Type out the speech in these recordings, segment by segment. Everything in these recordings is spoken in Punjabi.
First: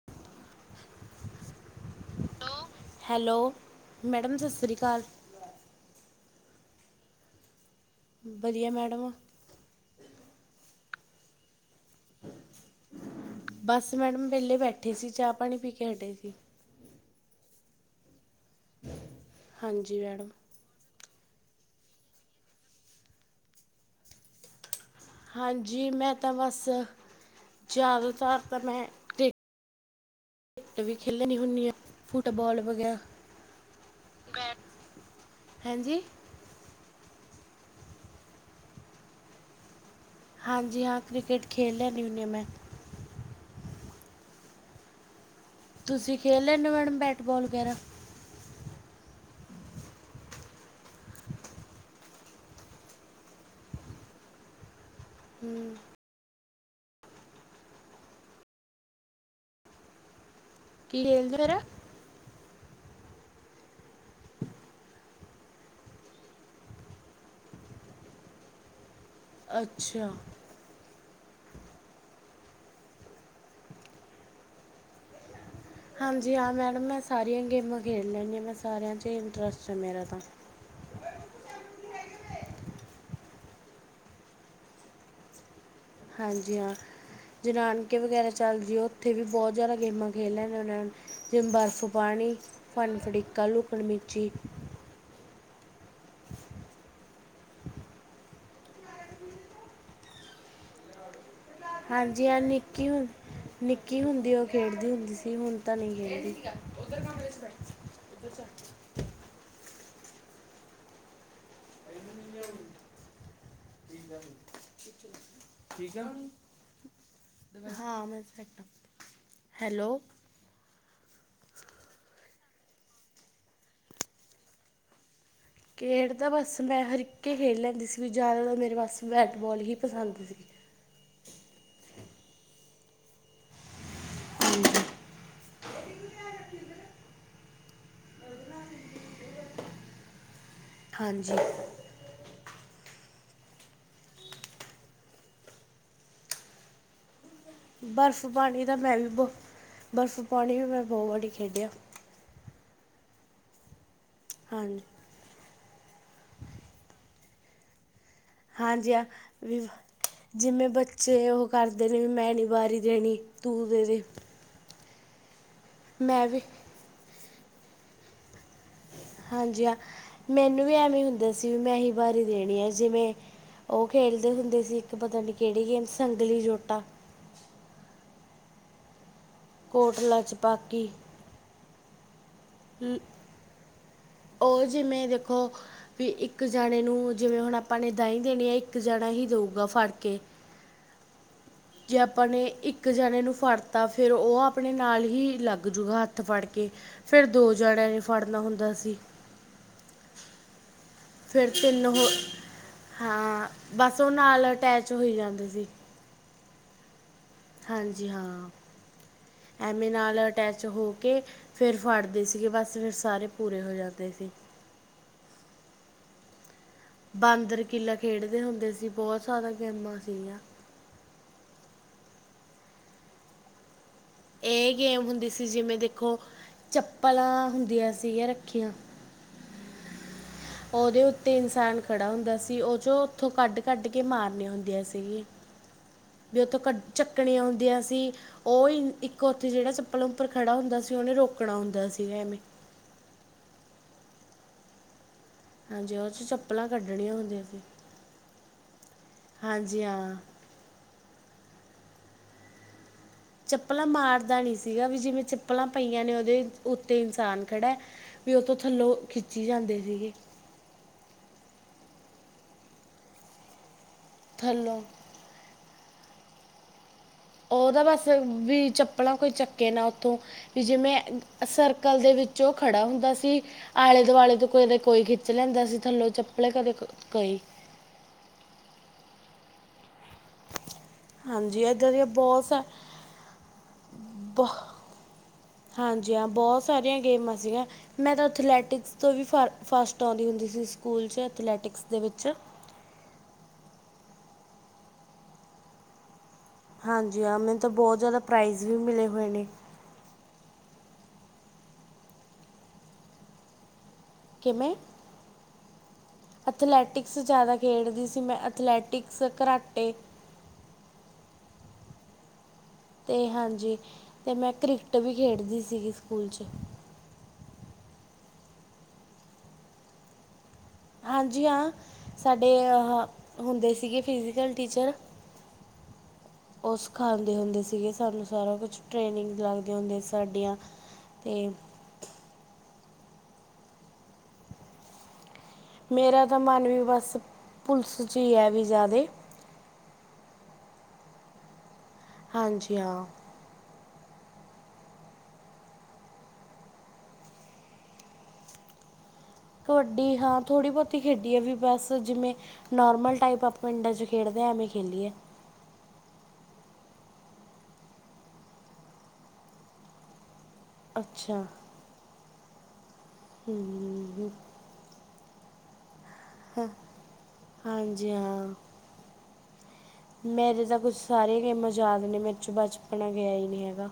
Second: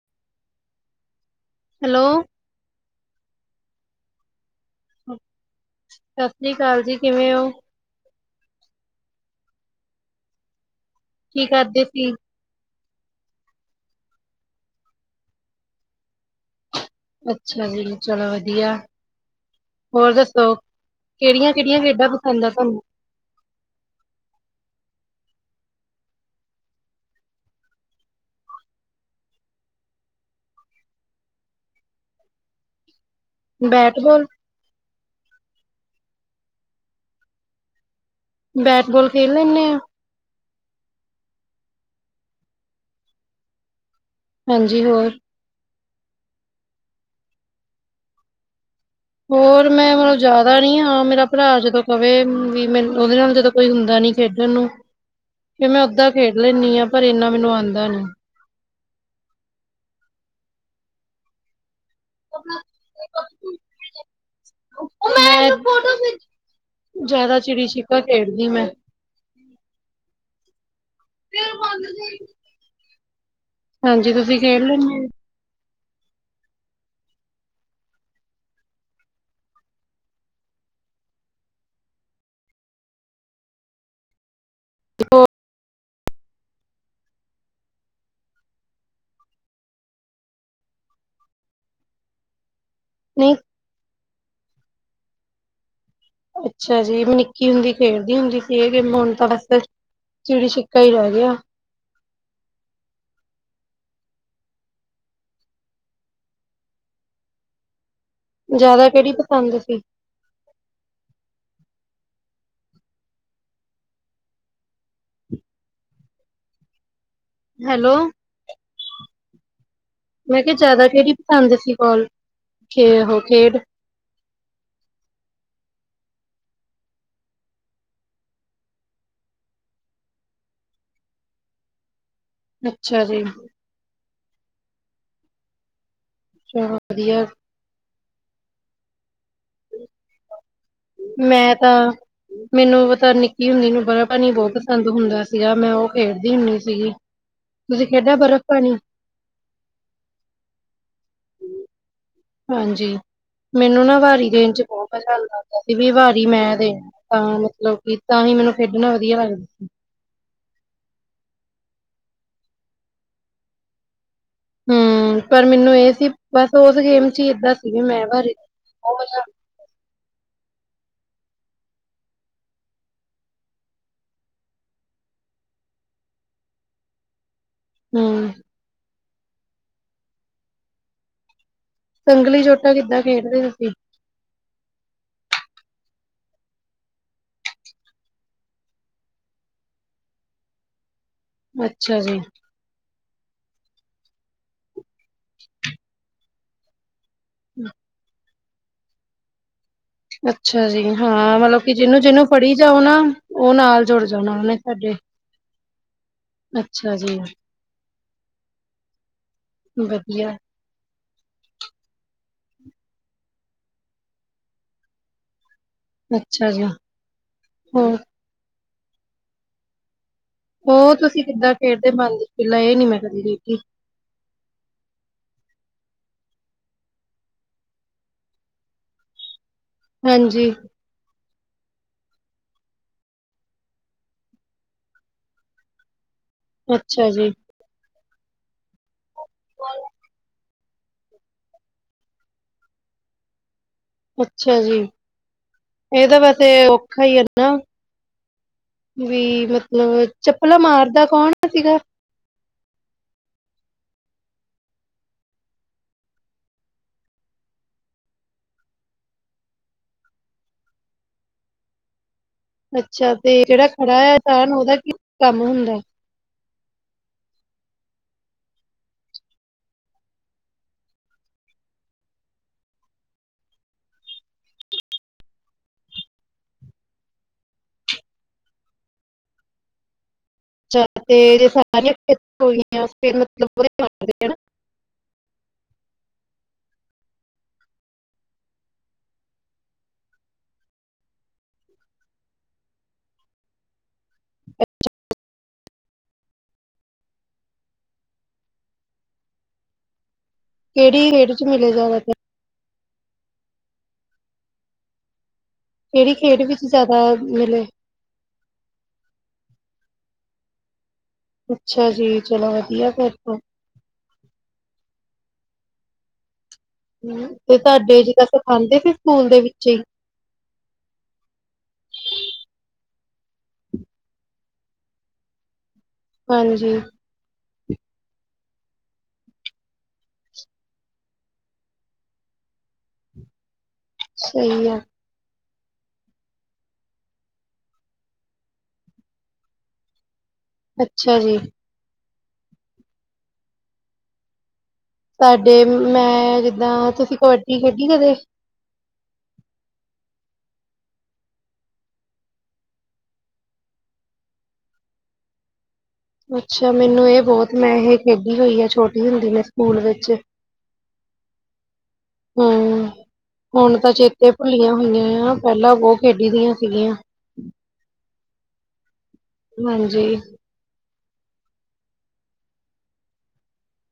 [unintelligible] ਹੈਲੋ। ਹੈਲੋ ਮੈਡਮ ਸਤਿ ਸ਼੍ਰੀ ਅਕਾਲ। ਸਤਿ ਸ੍ਰੀ ਅਕਾਲ ਜੀ ਕਿਵੇਂ ਹੋ। ਵਧੀਆ ਮੈਡਮ। ਕੀ ਕਰਦੇ ਸੀ? ਬਸ ਮੈਡਮ ਵਿਹਲੇ ਬੈਠੇ ਸੀ ਚਾਹ ਪਾਣੀ ਪੀ ਕੇ ਹਟੇ ਸੀ। ਅੱਛਾ ਜੀ ਚਲੋ ਵਧੀਆ, ਹਾਂਜੀ ਹੋਰ ਮੈਡਮ ਦੱਸੋ। ਕਿਹੜੀਆਂ ਕਿਹੜੀਆਂ ਖੇਡਾਂ ਪਸੰਦ ਆ ਤੁਹਾਨੂੰ? ਹਾਂਜੀ ਮੈਂ ਤਾਂ ਬਸ ਜ਼ਿਆਦਾ ਤਰ ਤਾਂ ਮੈਂ ਕ੍ਰਟ ਵੀ ਖੇਲਣੀ ਹੁੰਦੀ ਆ ਫੁੱਟਬਾਲ ਵਗੈਰਾ। Bat ball? ਬੈਟ ਹਾਂਜੀ? ਬੈਟ ਬਾਲ ਖੇਡ ਲੈਂਦੇ ਹ? ਹਾਂਜੀ ਹਾਂ ਕ੍ਰਿਕਟ ਖੇਡ ਲੈ ਹੂਨੀਅਮੈਂ ਹਾਂਜੀ ਹੋਰ। ਤੁਸੀਂ ਖੇਡ ਲੈਂਦੇ ਹੋ ਮੈਡਮ ਬੈਟਬਾਲ ਵਗੈਰਾ? ਹੋਰ ਮੈਂ ਮਤਲਬ ਜ਼ਿਆਦਾ ਨੀ ਹਾਂ ਮੇਰਾ ਭਰਾ ਜਦੋਂ ਕਵੇ ਵੀ ਮ ਉਹਦੇ ਨਾਲ ਜਦੋਂ। ਕੋਈ ਹੁੰਦਾ ਨੀ ਖੇਡਣ ਨੂੰ ਕਿ ਹੂੰ ਮੈਂ ਓਦਾਂ ਖੇਡ ਲੈਂਦੀ ਹਾਂ ਪਰ ਇੰਨਾ ਮੈਨੂੰ ਆਉਂਦਾ ਨੀ। ਕੀ ਖੇਲਦੇ ਹੋਰਾ? ਹਾ ਹੋ ਤੂ ਨਹੀਂ ਖੇਡਿਆ? ਜਿਆਦਾ ਚਿੜੀ ਛਿਖਾ ਖੇਡਦੀ ਮੈਂ। ਅੱਛਾ। ਤੇਨ ਬੰਦ ਸੀ। ਹਾਂਜੀ, ਤੁਸੀਂ ਖੇ ਲੈਂਦੇ ਹੋ? ਹਾਂਜੀ, ਹਾਂ ਮੈਡਮ ਮੈਂ ਸਾਰੀਆਂ ਗੇਮਾਂ ਖੇਡ ਲੈਂਦੀ ਹਾਂ ਮੈਂ ਸਾਰਿਆਂ 'ਚ ਹੀ ਇੰਟਰਸਟ ਹ ਮੇਰਾ ਤਾਂ। [unintelligible] ਹਾਂਜੀ, ਹਾਂ। ਜੇ ਨਾਨਕੇ ਵਗੈਰਾ ਚੱਲ ਜੀਏ ਓਥੇ ਵੀ ਬੋਤ ਜ਼ਾਦਾ ਗੇਮਾਂ ਖੇਲ ਲੈਂਨੇ ਓਨਾਂ ਨਾਲ। ਜਿਵੇਂ ਬਰਫ਼ ਪਾਨੀ, ਫੜਨ ਨਹੀਂ ਫੜੀਕਾ, ਲੂਕਨ ਮਿਚੀ ਅੱਛਾ ਜੀ ਮੈਂ ਨਿੱਕੀ ਹੁੰਦੀ ਖੇਡਦੀ ਹੁੰਦੀ ਸੀ ਏ ਗੇਮਾਂ ਹੁਨ ਤਾਂ ਬਸ ਚਿੜੀ ਛਿਕਾ ਈ ਰੈ ਗੇਆ। ਹਾਂਜੀ ਹਾਂ ਨਿੱਕੀ ਹੁੰ ਨਿੱਕੀ ਹੁੰਦੀ ਓ ਖੇਡਦੀ ਹੁੰਦੀ ਸੀ ਹੁਨ ਤਾਂ ਨੀ ਖੇਡਦੀ। ਜ਼ਾਦਾ ਕੇੜੀ ਪਸੰਦ ਸੀ। ਕੀ ਗੱਲ ਹੋਈ ਪੁੱਛ ਲੈ ਠੀਕ ਐਂ। ਹੈਲੋ ਹਾਂ ਮੈਂ ਸੈਟ ਆਂ, ਹੈਲੋ। ਮੈਂ ਕਿਆ ਜ਼ਾਦਾ ਕੇੜੀ ਪਸੰਦ ਸੀ ਕੋਲ ਖੇ ਓਹ ਖੇਡ ਖੇਡ ਤਾਂ ਬਸ ਮੈਂ ਹਰਿੱਕ ਏ ਖੇਡ ਲੈਂਦੀ ਸੀ ਵੀ ਜ਼ਾਦਾਤਰ ਮੇਰੇ ਵਾਸਤੇ ਬੈਟਬੋਲ ਈ ਪਸੰਦ ਸੀ। ਅੱਛਾ ਜੀ। [inaudible] ਚਲੋ ਵਦੀਐ। ਹਾਂਜੀ, ਮੈਂ ਤਾਂ ਮੈਨੂੰ ਪਤਾ ਨਿੱਕੀ ਹੁੰਦੀ ਨੂੰ ਬਰਫ ਪਾਨੀ ਬੋਤ ਪਸੰਦ ਹੁੰਦਾ ਸੀਗਾ ਮੈਂ ਓ ਖੇਡਦੀ ਹੁੰਦੀ ਸੀਗੀ। ਬਰਫ਼ ਪਾਣੀ ਤਾਂ ਮੈਂ ਵੀ ਬਹੁ, ਬਰਫ਼ ਪਾਣੀ ਵੀ ਮੈਂ ਬਹੁ ਵਾਰੀ ਖੇਡੇਆ। ਹਾਂਜੀ, ਮੈਨੂੰ ਨਾ ਵਾਰੀ ਦੇਨ ਚ ਹਾਂਜੀ ਬਹੁ ਮਜ਼ਾ ਆਂਦਾ। ਵੀ ਵਾਰੀ ਮੈਂ ਦੇ ਤਾਂ ਮਤਲਬ ਕੇ ਤਾਂਹੀ ਮੈਨੂੰ ਖੇਡਨਾ ਹਾਂਜੀ ਆ ਵਦੀਆ ਲੱਗਦਾ ਵੀ ਸੀ। ਜਿਵੇਂ ਬੱਚੇ ਓਹ ਕਰਦੇ ਨੇ ਵੀ ਮੈਂ ਨੀ ਵਾਰੀ ਦੇਨੀ ਤੂੰ ਦੇ-ਦੇ। ਹੂੰ ਪਰ ਮੈਨੂੰ ਏਹ ਸੀ ਵੀ ਬਸ ਓਸ ਗੇਮ ਚ ਏਦਾਂ ਸੀ ਵੀ ਮੈਂ ਵਾਰੀ ਹਾਂਜੀ ਹਾਂ ਮੈਨੂੰ ਵੀ ਐਵੀਂ ਹੁੰਦਾ ਸੀ ਵੀ ਮੈਂ ਈ ਵਾਰੀ ਦੇਨੀ ਆ ਜਿਵੇਂ ਓਹ ਖੇਲਦੇ ਹੁੰਦੇ ਸੀ ਇੱਕ ਪਤਾ ਨੀ ਕੇੜੀ ਗੇਮ ਸੰਗਲੀ ਜੋਟਾ। ਹੂੰ। ਕੋਟਲਾ ਛਪਾਕੀ ਸੰਗਲੀ ਜੋਟਾ ਕਿੱਦਾਂ ਖੇਡਦੇ ਹੁੰਦੇ ਸੀ। ਓਹ ਜਿਵੇਂ ਦੇਖੋ ਵੀ ਇੱਕ ਜਾਨੇ ਨੂੰ ਜਿਵੇਂ ਹੁਨ ਆਪਾਂ ਨੇ ਦਾਈਂ ਦੇਨੀ ਐ ਇੱਕ ਜਨਾ ਈ ਦੇਊਗਾ ਫੜ ਕੇ। ਜੇ ਅੱਛਾ ਜੀ, ਆਪਾਂ ਨੇ ਇੱਕ ਇੱਕ ਜਾਨੇ ਨੂੰ ਫੜਤਾ ਫੇਰ ਓਹ ਆਪਨੇ ਨਾਲ ਹੀ ਲੱਗਜੂਗਾ ਹੱਥ ਫੜ ਕੇ। ਫੇਰ ਦੇ ਜਨੇਆ ਨੇ ਫੜਨਾ ਹੁੰਦਾ ਸੀ। ਅੱਛਾ ਜੀ ਹਾਂ ਫਿਰ ਮਤਲਬ ਕਿ ਤਿੰਨ ਜਿਨੂੰ- ਹੋ ਜਿਨੂੰ ਫੜੀ ਜਾਓ ਨਾ, ਹਾਂ ਓ ਨਾਲ ਬਸ ਜੁੜ ਉਹ ਜਾ ਨਾਲ ਅਟੈਚ ਹੋਈ ਜਾਂਦੇ ਸੀ। ਅੱਛਾ ਜੀ। ਹਾਂਜੀ ਹਾਂ, ਐਮੀ ਨਾਲ ਵਧੀਆ, ਅਟੈਚ ਚ ਹੋ ਕੇ ਫਿਰ ਫੜਦੇ ਸੀਗੇ ਬਸ ਫਿਰ ਸਾਰੇ ਪੂਰੇ ਹੋ ਜਾਂਦੇ ਸੀ। ਅੱਛਾ ਜੀ। ਬਾਂਦਰ ਕਿਲਾ ਹੋਰ, ਖੇਡਦੇ ਹੁੰਦੇ ਸੀ ਬਹੁ ਸਾਰਾ ਗੇਮਾਂ ਸੀਗੀਆਂ। ਓ ਤੁਸੀਂ ਕਿੱਦਾਂ ਖੇਡਦੇ ਬਾਂਦਰ ਕਿਲਾ ਏ ਨੀ ਮੈਂ ਕਦੀ ਖੇਡੀ। ਏ ਗੇਮ ਹੁੰਦੀ ਸੀ ਜਿਵੇਂ ਦੇਖੋ, ਚੱਪਲਾਂ ਹੁੰਦੀਆਂ ਸੀਗੀਆਂ ਰੱਖੀਆਂ ਹਾਂਜੀ। ਓਦੇ ਉੱਤੇ ਇਨਸਾਨ ਖੜਾ ਹੁੰਦਾ ਸੀ ਓ ਚੋਂ ਉੱਥੋਂ ਕੱਢ-ਕੱਢ ਕੇ ਮਾਰਨੀਆਂ ਹੁੰਦੀਆਂ ਸੀਗੀਆਂ। [inaudible] ਵੀ ਓਥੋਂ ਕੱ ਅੱਛਾ ਜੀ। ਚੱਕਨੀਆਂ ਹੁੰਦੀਆਂ ਸੀ। ਓਹ ਈ ਇੱਕ ਓਥੇ ਜੇੜਾ ਚੱਪਲਾਂ ਉੱਪਰ ਖੜ੍ਹਾ ਹੁੰਦਾ ਸੀ ਓਨੇ ਰੋਕਨਾ ਹੁੰਦਾ ਸੀਗਾ ਐਵੇਂ। ਅੱਛਾ ਜੀ ਹਾਂਜੀ ਉਹ ਇਹਦਾ 'ਚੋਂ ਵੈਸੇ ਚੱਪਲਾਂ ਔਖਾ ਕੱਢਣੀਆਂ ਹੈ ਹੁੰਦੀਆਂ ਨਾ। ਸੀ ਵੀ ਹਾਂਜੀ ਮਤਲਬ ਹਾਂ ਚੱਪਲਾਂ ਮਾਰਦਾ ਕੌਣ ਸੀਗਾ। ਚੱਪਲਾਂ ਮਾਰਦਾ ਨੀ ਸੀਗਾ ਵੀ ਜਿਵੇਂ ਚੱਪਲਾਂ ਪਈਆਂ ਨੇ ਉਹਦੇ ਉੱਤੇ ਇਨਸਾਨ ਖੜ੍ਹਾ ਵੀ ਉਹ ਤੋ ਥੱਲੋ ਖਿੱਚੀ ਜਾਂਦੇ ਸੀਗੇ। ਅੱਛਾ ਤੇ ਜਿਹੜਾ ਖੜਾ ਆ ਚ ਉਹਦਾ ਥੱਲੋਂ ਕੀ ਕੰਮ ਹੁੰਦਾ। ਉਹਦਾ ਬਸ ਵੀ ਚੱਪਲਾ ਕੋਈ ਚੱਕੇ ਨਾ ਉੱਥੇ। ਵੀ ਜਿਵੇਂ ਸਰਕਲ ਦੇ ਵਿੱਚ ਖੜਾ ਹੁੰਦਾ ਸੀ। ਆਲੇ ਦੁਆਲੇ ਤੋ ਕਦੇ ਕੋਈ ਖਿੱਚ ਲੈਂਦਾ ਸੀ ਥੱਲੋ ਚੱਪਲ ਕਦੇ ਕੋਈ। ਅੱਛਾ ਤੇ [inaudible] ਹਾਂਜੀ ਇਦਾਂ ਦੀਆਂ ਬਹੁਤ ਸਾ ਬਹੁ- ਹਾਂਜੀ ਹਾਂ ਬੌਤ ਸਾਰੀਆ ਗੇਮਾ ਸੀਗਾ। ਮੈਂ ਤਾਂ ਅਥਲੈਟਿਕਸ ਤੋਂ ਵੀ ਫ ਫਾਸਟ ਓਨਦੀ ਹੁੰਦੀ ਸੀ ਸਕੂਲ ਚ ਅਥਲੈਟਿਕਸ ਦੇ ਵਿੱਚ। [inaudible] ਹਾਂਜੀ ਹਾਂ ਮੈਨੂੰ ਤਾਂ ਬੌਤ ਜਾਦਾ ਪ੍ਰਾਈਜ਼ ਵੀ ਮਿਲੇ ਹੋਏ ਨੇ। ਕਿਹੜੀ ਰੇਟ ਚ ਮਿਲੇ ਜਾਦਾ ਪ ਕਿਵੇਂ ਕਿਹੜੀ ਖੇਡ ਵਿੱਚ ਜ਼ਿਆਦਾ ਅਥਲੈਟਿਕਸ ਜਾਦਾ ਮਿਲੇ ਖੇਡਦੀ ਸੀ ਮੈਂ ਅਥਲੈਟ ਟਿਕਸ, ਕਰਾਟੇ। ਅੱਛਾ ਜੀ ਚਲੋ ਵਧੀਆ ਫੇਰ ਤੋ। ਜੀ ਤੇ ਮੈਂ ਕ੍ਰਿਕਟ ਵੀ ਖੇਡਦੀ ਸੀਗੀ ਸਕੂਲ ਚ। ਹ ਤੇ ਤੁਡੇ ਜਿੱਦਾਂ ਸਿਖਾਂਦੇ ਸੀ ਸਕੂਲ ਦੇ ਵਿਚੇ ਹੀ। ਹਾਂਜੀ ਹਾਂ ਸਾਡੇ ਹੁੰਦੇ ਸੀਗੇ ਫਿਜ਼ਕਲ ਟੀਚਰ। ਹਾਂਜੀ ਉਸ ਖਾਂਦੇ ਹੁੰਦੇ ਸੀਗੇ ਸਾਨੂੰ ਸਾਰਾ ਕੁਛ ਟ੍ਰੇਨਿੰਗ ਲੱਗਦੇ ਹੁੰਦੇ ਸਾਡੀਆ ਤੇ ਸਹੀ ਹੈ। ਮੇਰਾ ਤਾਂ ਮਨ ਵੀ ਬਸ ਪੁਲਿਸ ਚ ਹੀ ਹੈ ਵੀ ਜਾਦੇ। ਅੱਛਾ ਜੀ। ਹਾਂਜੀ ਹਾਂ। ਸਾਡੇ ਮੈਂ ਜਿੱਦਾਂ ਤੁਸੀਂ ਕਬੱਡੀ ਖੇਡੀ ਕਦੇ? ਕਬੱਡੀ ਹਾਂ ਥੋੜ੍ਹੀ ਬਹੁਤੀ ਖੇਡੀ ਹੈ ਵੀ ਬਸ ਜਿਵੇਂ ਨੋਰਮਲ ਟਾਈਪ ਆਪਾਂ ਪਿੰਡਾਂ ਚ ਖੇਡਦੇ ਆ ਐਵੇਂ ਖੇਲੀਏ। ਅੱਛਾ ਮੈਨੂੰ ਇਹ ਬਹੁਤ ਮੈਂ ਇਹ ਖੇਡੀ ਹੋਈ ਆ ਛੋਟੀ ਹੁੰਦੀ ਮੈਂ ਸਕੂਲ ਵਿੱਚ। ਅੱਛਾ ਹੂੰ ਹੁਣ ਤਾਂ ਹੂੰ, ਚੇਤੇ ਭੁੱਲੀਆਂ ਹੋਈਆ ਆ। ਪਹਿਲਾ ਬੋਹ ਖੇਡੀ ਦੀਆ ਸੀਗੀਆ। ਹਾਂਜੀ ਹਾਂ। ਹਾਂਜੀ ਮੇਰੇ ਤੇ ਸਭ ਕੁਛ ਸਾਰੀਆਂ ਗੇਮਾਂ ਯਾਦ ਨੇ ਮੇਰੇ ਚੋਂ ਬਚਪਨ ਗਿਆ ਹੀ ਨੀ ਹੈਗਾ।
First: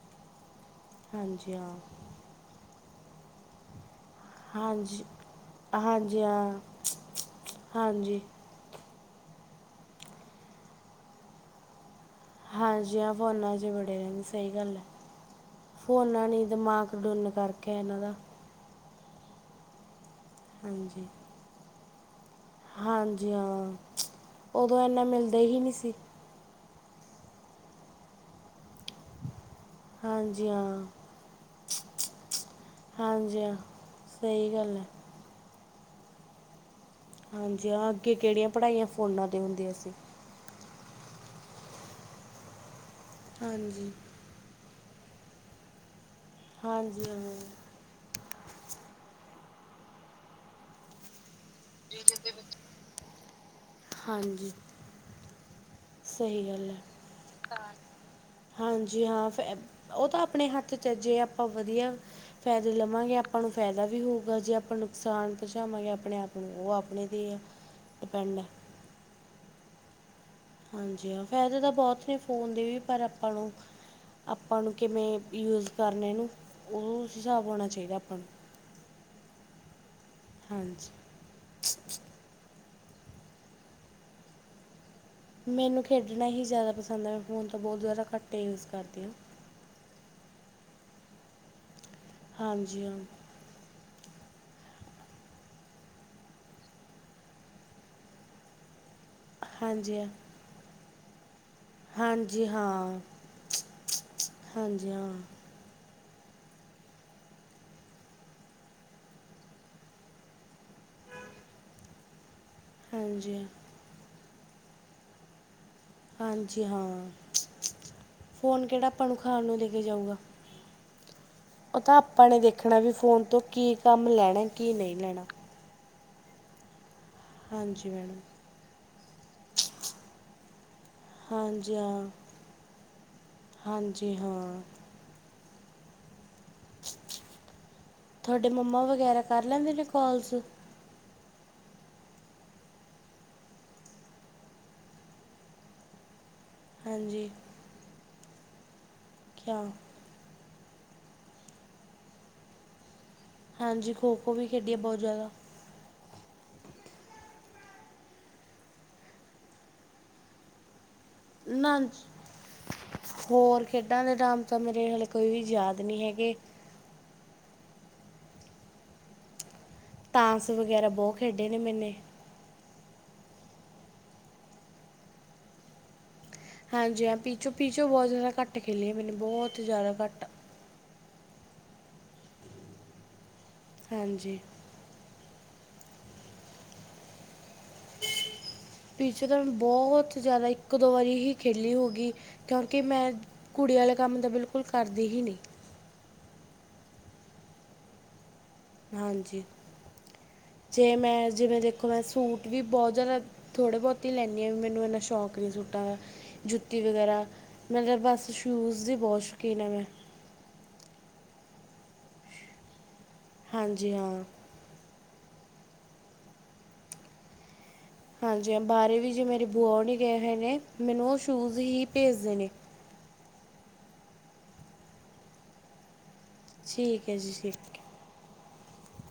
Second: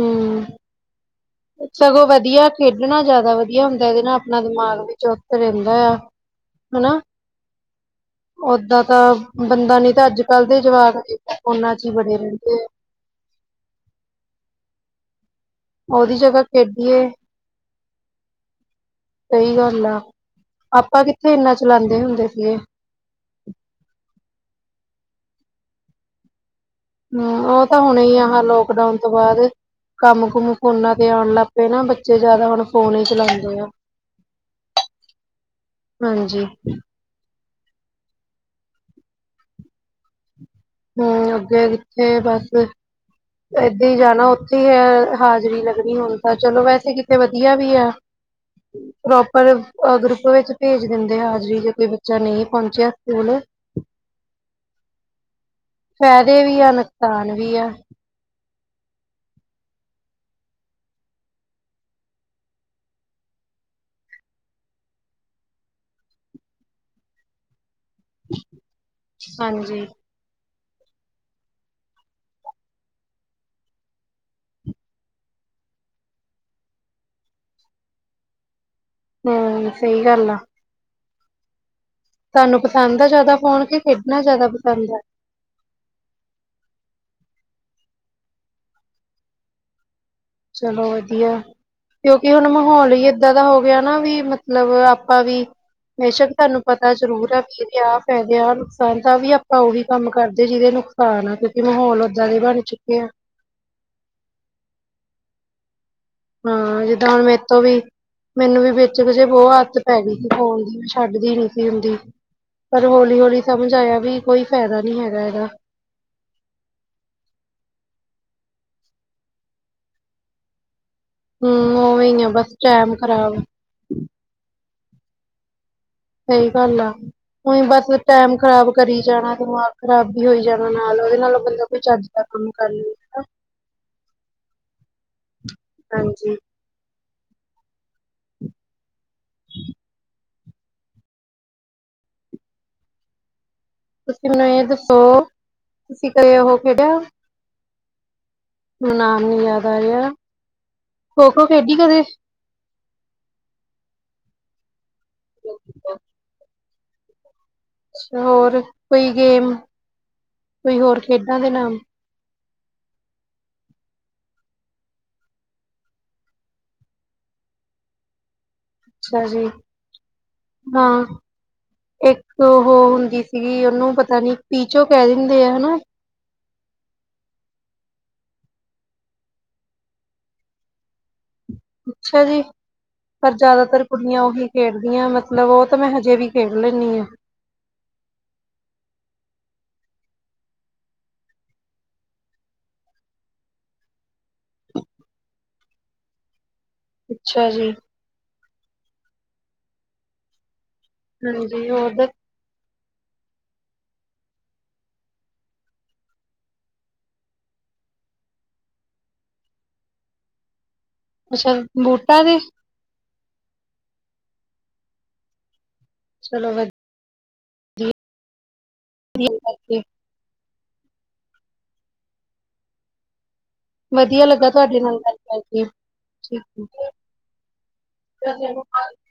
ਹਮ ਹਾਂਜੀ ਹਾਂ ਸਗੋਂ ਵਧੀਆ ਖੇਡਣਾ ਜਾਦਾ ਵਧੀਆ ਹੁੰਦਾ ਇਹਦੇ ਨਾਲ ਆਪਣਾ ਦਿਮਾਗ ਵੀ ਹਾਂਜੀ ਚੁਸਤ ਰਹਿੰਦਾ ਆ ਹਾਂਜੀ ਹਾਂ ਹਨਾ। ਹਾਂਜੀ ਓਦਾਂ ਤਾਂ ਬੰਦਾ ਨੀ ਤਾਂ ਅੱਜ ਕੱਲ ਦੇ ਜਵਾਕ ਫੋਨਾ ਚ ਹੀ ਬੜੇ ਰਹ ਹਾਂਜੀ ਹਾਂ ਫੋਨਾ ਚ ਹੀ ਵੱਡੇ ਰਨੇ ਸਹੀ ਗੱਲ ਹੈ। ਉਹਦੀ ਭੋਨਾ ਜਗ੍ਹਾ ਨ ਦਿਮਾਗ ਖੇਡੀਏ ਡੁੰਨ ਕਰਕੇ ਇਹਨਾਂ ਦਾ। ਸਹੀ ਗੱਲ ਆ ਆਪਾਂ ਹਾਂਜੀ ਕਿੱਥੇ ਇੰਨਾ ਚਲਾਦੇ ਹੁੰਦੇ ਸੀਗੇ। ਹਾਂਜੀ ਹਾਂ ਉਦੋਂ ਇੰਨਾ ਮਿਲਦਾ ਹੀ ਨਹੀਂ ਸੀ। ਹ ਉਹ ਤਾਂ ਹੁਣੇ ਹੀ ਆ ਲੋਕਡਾਊਨ ਤੋਂ ਬਾਦ। ਕੰਮ ਹਾਂਜੀ ਕੁਮ ਹਾਂ ਫੋਨਾਂ ਤੇ ਆਉਣ ਲੱਗ ਪਏ ਨਾ ਬੱਚੇ ਜਾਦਾ ਹੁਣ ਫੋਨ ਹੀ ਹਾਂਜੀ ਹਾਂ ਚਲਾਉਂਦੇ ਆ। ਸਹੀ ਗੱਲ ਐ ਹਾਂਜੀ ਹਾਂਜੀ ਹਾਂ ਅੱਗੇ ਕਿਹੜੀਆਂ ਪੜ੍ਹਾਈਆਂ ਫੋਨਾਂ 'ਤੇ ਹੁੰਦੀਆਂ ਸੀ ਹਮ ਅੱਗੇ ਕਿੱਥੇ ਬਸ ਏਦਾਂ ਹਾਂਜੀ ਹੀ ਜਾਣਾ ਉ [unintelligible] ਹਾਜ਼ਰੀ ਲੱਗਣੀ ਹੁਣ ਤਾਂ, ਚਲੋ ਵੈਸੇ ਹਾਂਜੀ ਕਿਤੇ ਹਾਂ ਵਧੀਆ ਵੀ ਆ ਪ੍ਰੋਪਰ ਗਰੁੱਪ ਵਿੱਚ ਭੇਜ ਦਿੰਦੇ ਆ ਹਾਜ਼ਰੀ ਜੋ ਕੋਈ ਬੱਚਾ ਨਹੀਂ ਪਹੁੰਚਿਆ ਪੂਨ। [unintelligible] ਹਾਂਜੀ ਫੈਦੇ ਸਹੀ ਵੀ ਆ ਗੱਲ ਹੈ ਨੁਕਸਾਨ ਵੀ ਆ ਹਾਂਜੀ ਹਾਂ ਫੈ ਉਹ ਤਾਂ ਆਪਣੇ ਹੱਥ ਚ ਆ ਜੇ ਆਪਾਂ ਵਧੀਆ ਫੈਦੇ ਲਵਾਂਗੇ ਆਪਾਂ ਨੂੰ ਫਾਇਦਾ ਵੀ ਹੋਊਗਾ ਜੇ ਆਪਾਂ ਨੁਕਸਾਨ ਪਹੁੰਚਾਵਾਂਗੇ ਆਪਣੇ ਆਪ ਨੂੰ ਉਹ ਆਪਣੇ ਤੇ ਆ ਡੀਪੈਂਡ ਐ ਹਾਂਜੀ ਹਾਂਜੀ ਹਾ ਫ਼ਾਇਦੇ ਤਾਂ ਬਹੁਤ ਨੇ ਫੋਨ ਦੇ ਵੀ ਪਰ ਆਪਾਂ ਨੂੰ ਆਪਾਂ ਨੂੰ ਕਿਵੇਂ ਯੂਜ ਕਰਨੇ ਉਹ ਹਿਸਾਬ ਹੋਣਾ ਚਾਹੀਦਾ ਆਪਾਂ ਨ ਹਮ ਸਹੀ ਗੱਲ ਆ ਹਾਂਜੀ ਤੁਹਾਨੂੰ ਪਸੰਦ ਆ ਜ਼ਿਆਦਾ ਫੋਨ ਕੇ ਖੇਡਣਾ ਜ਼ਿਆਦਾ ਪਸੰਦ ਆ ਮੈਨੂੰ ਖੇਡਣਾ ਹੀ ਜ਼ਿਆਦਾ ਪਸੰਦ ਹੈ ਮੈਂ ਫੋਨ ਤਾਂ ਬਹੁਤ ਜ਼ਿਆਦਾ ਘੱਟੇ ਯੂਜ ਕਰਦੀ ਆਂ ਚਲੋ ਵਧੀਆ ਕਿਉਂਕਿ ਹੁਣ ਹਾਂਜੀ ਮਾਹੌਲ ਹਾਂ ਹੀ ਇ ਦਾਂ ਦਾ ਹੋ ਗਿਆ ਨਾ ਵੀ ਮਤਲਬ ਆਪਾਂ ਵੀ ਬੇਸ਼ੱਕ ਤੁਹਾਨੂੰ ਪਤਾ ਜ਼ਰੂਰ ਆ ਵੀ ਏਦੇ ਆ ਫੈਦੇ ਆ ਨੂੰ ਸਾਨ ਤਾਂ ਵੀ ਆਪਾਂ ਉਹੀ ਹਾਂਜੀ ਹਾਂ ਕੰਮ ਕਰਦੇ ਜਿਹਦੇ ਨੁਕਸਾਨ ਆ ਕਿਉਂਕਿ ਮਾਹੌਲ ਓਦਾਂ ਦੇ ਹਾਂਜੀ ਬਣ ਚੁੱਕੇ ਹਾਂ ਆ ਹਾਂਜੀ ਹਾਂ ਹਾਂ ਜਿੱਦਾਂ ਹੁਣ ਮੇ ਤੋਂ ਵੀ ਮੈਨੂੰ ਵੀ ਵਿੱਚ ਕ ਜੇ ਬਹੁ ਆਦਤ ਪੈ ਗਈ ਸੀ ਫੋਨ ਛੱਡਦੀ ਨੀ ਸੀ ਹੁੰਦੀ, ਪਰ ਹੌਲੀ ਹਾਂਜੀ ਹੌਲੀ ਹਾਂ ਸਮਝ ਆਇਆ ਵੀ ਕੋਈ ਫੈਦਾ ਨੀ ਹੈਗਾ ਇਹਦਾ ਹਾਂਜੀ ਹਾਂ ਫੋਨ ਕਿਹੜਾ ਆਪਾਂ ਨੂੰ ਖਾਣ ਨੂੰ ਦੇ ਕੇ ਜਾਊਗਾ ਹਮ ਉਹ ਤਾਂ ਉਵੇਂ ਹੀ ਆ ਆਪਾਂ ਨੇ ਬਸ ਦੇਖਣਾ ਵੀ ਟੈਮ ਫੋਨ ਖ਼ਰਾਬ ਤੋਂ ਕੀ ਕੰਮ ਲੈਣਾ ਕੀ ਨਹੀਂ ਲੈਣਾ ਸਹੀ ਗੱਲ ਆ ਉਹੀ ਬਸ ਹਾਂਜੀ ਮੈਡਮ ਟੈਮ ਖ਼ਰਾਬ ਕਰੀ ਜਾਣਾ ਦਿਮਾਗ ਖ਼ਰਾਬ ਵੀ ਹੋਈ ਜਾਣਾ ਨਾਲ ਉਹਦੇ ਨਾਲੋਂ ਬੰਦਾ ਹਾਂਜੀ ਕੋਈ ਚੱਜ ਹਾਂ ਕਮ ਕਰੱਲੋ। [unintelligible] ਹਾਂਜੀ ਹਾਂ ਹਾਂਜੀ ਤੁਹਾਡੇ ਮੰਮਾ ਵਗੈਰਾ ਕਰ ਲੈਂਦੇ ਨੇ ਕੋਲਸ ਤੁਸੀਂ ਮੈਨੂੰ ਇਹ ਦੱਸੋ ਤੁਸੀਂ ਕੀ ਕਦੇ ਉਹ ਖੇਡਿਆ ਹਾਂਜੀ ਮੈਨੂੰ [unintelligible] ਨਾਮ ਨੀ ਕਿਆ ਯਾਦ ਆ ਰਿਹਾ, ਖੋ ਖੋ ਖੇਡੀ ਕਦੇ? ਹਾਂਜੀ ਖੋ ਖੋ ਵੀ ਖੇਡੀ ਆ ਬਹੁਤ ਜ਼ਿਆਦਾ ਛਾ ਹੋਰ ਕੋਈ ਗੇਮ ਕੋਈ ਹੋਰ ਖੇਡਾਂ ਦੇ ਨਾਮ ਨਾਂ ਜ ਹੋਰ ਖੇਡਾਂ ਦੇ ਟੈਮ ਤਾਂ ਮੇਰੇ ਹਾਲੇ ਕੋਈ ਵੀ ਯਾਦ ਨਹੀਂ ਹੈਗੇ ਅੱਛਾ ਜੀ ਤਾਸ ਵਗੈਰਾ ਹਾਂ ਬਹੁਤ ਖੇਡੇ ਨੇ ਮੇਨੇ ਇੱਕ ਉਹ ਹੁੰਦੀ ਸੀਗੀ ਉਹਨੂੰ ਪਤਾ ਨੀ ਪੀਚੋ ਕਹਿ ਦਿੰਦੇ ਆ ਹਨਾ ਹਾਂਜੀ ਹਾਂ ਪੀਚੋਂ ਪੀਚੋ ਬਹੁਤ ਜ਼ਿਆਦਾ ਘੱਟ ਖੇਲੇ ਮੈਨੇ ਬਹੁਤ ਜ਼ਿਆਦਾ ਘੱਟ ਅੱਛਾ ਜੀ ਪਰ ਜ਼ਿਆਦਾਤਰ ਕੁੜੀਆਂ ਹਾਂਜੀ ਉਹੀ ਖੇਡਦੀਆਂ ਮ ਲਬ ਉਹ ਤਾਂ ਮੈਂ ਹਜੇ ਵੀ ਖੇਡ ਲੈਂਨੀ ਏ [inaudible] ਪੀਚੋ ਤਾਂ ਮ ਬਹੁਤ ਜ਼ਿਆਦਾ ਇੱਕ ਦੋ ਵਾਰੀ ਹੀ ਖੇਲੀ ਹੋਗੀ ਕਿਉਂਕਿ ਮੈਂ ਕੁੜੀ ਆਲੇ ਕੰਮ ਤਾਂ ਬਿਲਕੁਲ ਕਰਦੀ ਹੀ ਨੀ ਅੱਛਾ ਜੀ ਹਾਂਜੀ ਜੇ ਮੈਂ ਜਿਵੇਂ ਹਾਂਜੀ ਦੇਖੋ ਮੈਂ ਉਹਦਾ ਸੂ ਵੀ ਬਹੁ ਜ਼ਿਆਦਾ ਥੋੜ੍ਹੇ ਬਹੁਤ ਈ ਲੈਨੀ ਆਂ ਵੀ ਮੈਨੂੰ ਇੰਨਾ ਸ਼ੌਂਕ ਨਹੀਂ ਸੂਟਾਂ ਦਾ ਜੁੱਤੀ ਵਗੈਰਾ ਮਤਲਬ ਬਸ ਸ਼ੂਜ ਦੀ ਬਹੁਤ ਸ਼ੌਕੀਨ ਐ ਮੈਂ ਅੱਛਾ ਬੂਟਾਂ ਦੀ ਹਾਂਜੀ ਹਾਂ ਚਲੋ ਵ ਹਾਂਜੀ ਹਾਂ ਬਾਰੇ ਵੀ ਜੇ ਮੇਰੀ ਬੂਆ ਵਧੀਆ ਹੁਣੀ ਗਏ ਹੋਏ ਨੇ ਮੈਨੂੰ ਉਹ ਸ਼ੂਜ਼ ਹੀ ਭੇਜਦੇ ਨੇ ਵਧੀਆ ਲੱਗਾ ਤੁਹਾਡੇ ਨਾਲ ਗੱਲ ਕਰਕੇ ਠੀਕ ਹੈ [unintelligible] ਜੀ ਠੀਕ ਹੈ [unintelligible]